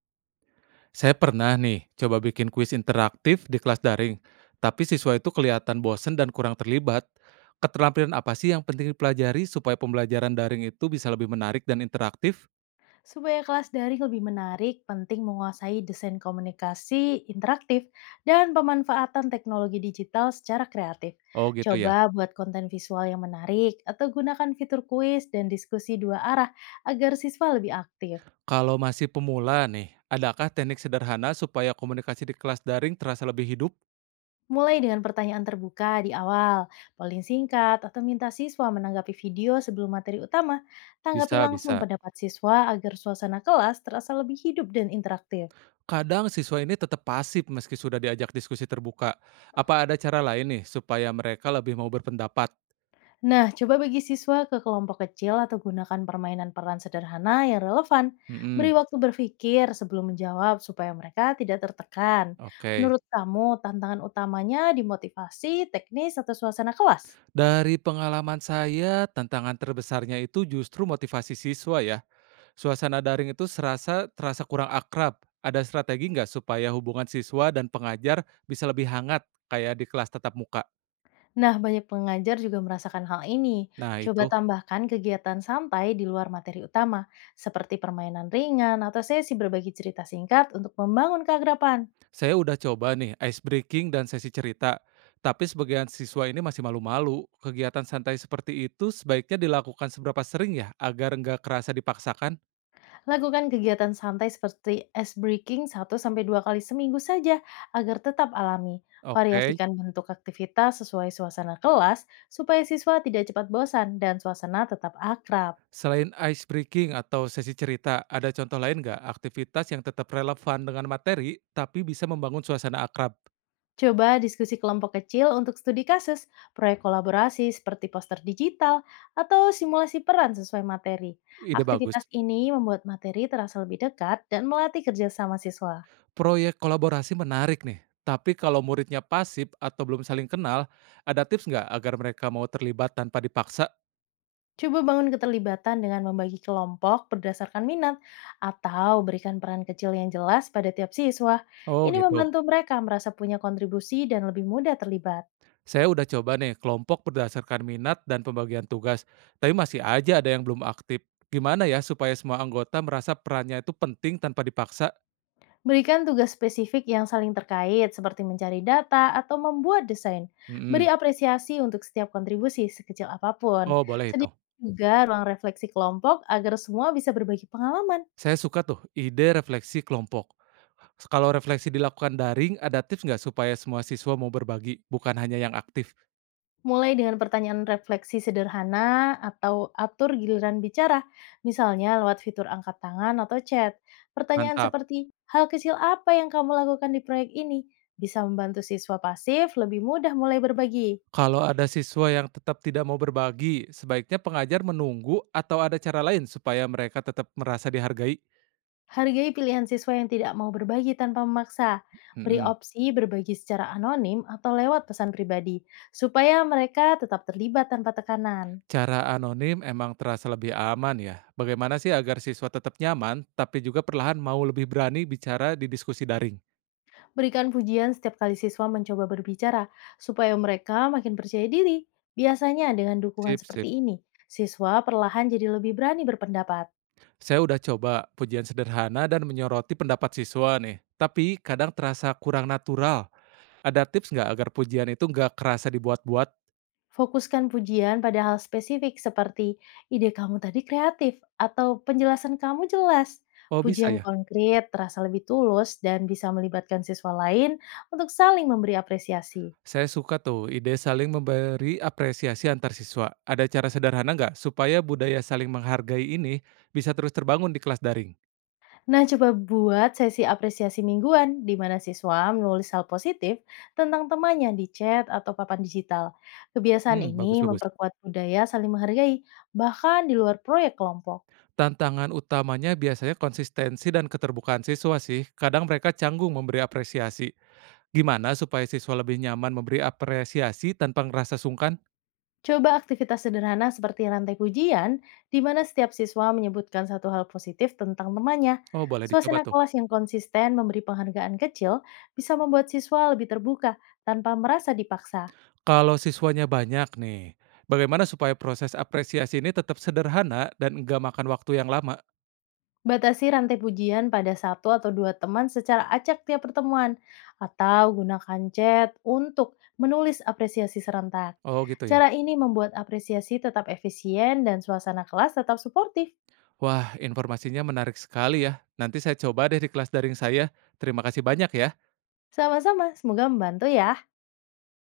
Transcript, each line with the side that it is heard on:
right: Saya pernah nih coba bikin kuis interaktif di kelas daring, tapi siswa itu kelihatan bosen dan kurang terlibat. Keterampilan apa sih yang penting dipelajari supaya pembelajaran daring itu bisa lebih menarik dan interaktif?
left: Supaya kelas daring lebih menarik, penting menguasai desain komunikasi interaktif dan pemanfaatan teknologi digital secara kreatif.
right: Oh gitu ya.
left: Coba buat konten visual yang menarik atau gunakan fitur kuis dan diskusi dua arah agar siswa lebih aktif.
right: Kalau masih pemula nih, adakah teknik sederhana supaya komunikasi di kelas daring terasa lebih hidup?
left: Mulai dengan pertanyaan terbuka di awal, polling singkat, atau minta siswa menanggapi video sebelum materi utama. Tanggapi
right: Bisa,
left: langsung
right: bisa.
left: pendapat siswa agar suasana kelas terasa lebih hidup dan interaktif.
right: Kadang siswa ini tetap pasif meski sudah diajak diskusi terbuka. Apa ada cara lain nih supaya mereka lebih mau berpendapat?
left: Nah, coba bagi siswa ke kelompok kecil atau gunakan permainan peran sederhana yang relevan.
right: Mm-mm.
left: Beri waktu berpikir sebelum menjawab supaya mereka tidak tertekan.
right: Oke.
left: Menurut kamu, tantangan utamanya di motivasi, teknis, atau suasana kelas?
right: Dari pengalaman saya, tantangan terbesarnya itu justru motivasi siswa ya. Suasana daring itu serasa terasa kurang akrab. Ada strategi nggak supaya hubungan siswa dan pengajar bisa lebih hangat kayak di kelas tatap muka?
left: Nah, banyak pengajar juga merasakan hal ini.
right: Nah
left: Coba
right: itu,
left: tambahkan kegiatan santai di luar materi utama, seperti permainan ringan atau sesi berbagi cerita singkat untuk membangun keagrapan.
right: saya udah coba nih ice breaking dan sesi cerita. Tapi sebagian siswa ini masih malu-malu. Kegiatan santai seperti itu sebaiknya dilakukan seberapa sering ya agar nggak kerasa dipaksakan?
left: Lakukan kegiatan santai seperti ice breaking 1 sampai 2 kali seminggu saja agar tetap alami.
right: Oke.
left: Variasikan bentuk aktivitas sesuai suasana kelas supaya siswa tidak cepat bosan dan suasana tetap akrab.
right: Selain ice breaking atau sesi cerita, ada contoh lain nggak aktivitas yang tetap relevan dengan materi, tapi bisa membangun suasana akrab?
left: Coba diskusi kelompok kecil untuk studi kasus, proyek kolaborasi seperti poster digital, atau simulasi peran sesuai materi.
right: Ide
left: Aktivitas
right: bagus.
left: ini membuat materi terasa lebih dekat dan melatih kerjasama siswa.
right: Proyek kolaborasi menarik nih, tapi kalau muridnya pasif atau belum saling kenal, ada tips nggak agar mereka mau terlibat tanpa dipaksa?
left: Coba bangun keterlibatan dengan membagi kelompok berdasarkan minat atau berikan peran kecil yang jelas pada tiap siswa.
right: Oh
left: Ini
right: gitu.
left: membantu mereka merasa punya kontribusi dan lebih mudah terlibat.
right: Saya udah coba nih kelompok berdasarkan minat dan pembagian tugas, tapi masih aja ada yang belum aktif. Gimana ya supaya semua anggota merasa perannya itu penting tanpa dipaksa?
left: Berikan tugas spesifik yang saling terkait seperti mencari data atau membuat desain.
right: Mm-mm.
left: Beri apresiasi untuk setiap kontribusi sekecil apapun.
right: Oh boleh itu.
left: Sediakan juga ruang refleksi kelompok agar semua bisa berbagi pengalaman.
right: Saya suka tuh ide refleksi kelompok. Kalau refleksi dilakukan daring, ada tips nggak supaya semua siswa mau berbagi, bukan hanya yang aktif?
left: Mulai dengan pertanyaan refleksi sederhana atau atur giliran bicara, misalnya lewat fitur angkat tangan atau chat. Pertanyaan
right: Mantap.
left: seperti, hal kecil apa yang kamu lakukan di proyek ini? Bisa membantu siswa pasif lebih mudah mulai berbagi.
right: Kalau ada siswa yang tetap tidak mau berbagi, sebaiknya pengajar menunggu atau ada cara lain supaya mereka tetap merasa dihargai?
left: Hargai pilihan siswa yang tidak mau berbagi tanpa memaksa. Beri
right: Mm-mm.
left: opsi berbagi secara anonim atau lewat pesan pribadi, supaya mereka tetap terlibat tanpa tekanan.
right: Cara anonim emang terasa lebih aman ya. Bagaimana sih agar siswa tetap nyaman, tapi juga perlahan mau lebih berani bicara di diskusi daring?
left: Berikan pujian setiap kali siswa mencoba berbicara, supaya mereka makin percaya diri. Biasanya dengan dukungan
right: Sip,
left: seperti
right: sip.
left: ini, siswa perlahan jadi lebih berani berpendapat.
right: Saya udah coba pujian sederhana dan menyoroti pendapat siswa nih, tapi kadang terasa kurang natural. Ada tips nggak agar pujian itu nggak kerasa dibuat-buat?
left: Fokuskan pujian pada hal spesifik seperti ide kamu tadi kreatif atau penjelasan kamu jelas.
right: Oh bisa
left: Pujian
right: ya?
left: konkret terasa lebih tulus dan bisa melibatkan siswa lain untuk saling memberi apresiasi.
right: Saya suka tuh ide saling memberi apresiasi antar siswa. Ada cara sederhana nggak supaya budaya saling menghargai ini bisa terus terbangun di kelas daring?
left: Nah, coba buat sesi apresiasi mingguan di mana siswa menulis hal positif tentang temannya di chat atau papan digital. Kebiasaan
right: Hmm,
left: ini
right: bagus-bagus.
left: memperkuat budaya saling menghargai, bahkan di luar proyek kelompok.
right: Tantangan utamanya biasanya konsistensi dan keterbukaan siswa sih. Kadang mereka canggung memberi apresiasi. Gimana supaya siswa lebih nyaman memberi apresiasi tanpa ngerasa sungkan?
left: Coba aktivitas sederhana seperti rantai pujian, di mana setiap siswa menyebutkan satu hal positif tentang temannya.
right: Oh, boleh dicoba
left: Suasana
right: tuh.
left: kelas yang konsisten memberi penghargaan kecil bisa membuat siswa lebih terbuka tanpa merasa dipaksa.
right: Kalau siswanya banyak nih, bagaimana supaya proses apresiasi ini tetap sederhana dan nggak makan waktu yang lama?
left: Batasi rantai pujian pada satu atau dua teman secara acak tiap pertemuan, atau gunakan chat untuk menulis apresiasi serentak.
right: Oh, gitu ya.
left: Cara ini membuat apresiasi tetap efisien dan suasana kelas tetap suportif.
right: Wah, informasinya menarik sekali ya. Nanti saya coba deh di kelas daring saya. Terima kasih banyak ya.
left: Sama-sama, semoga membantu ya.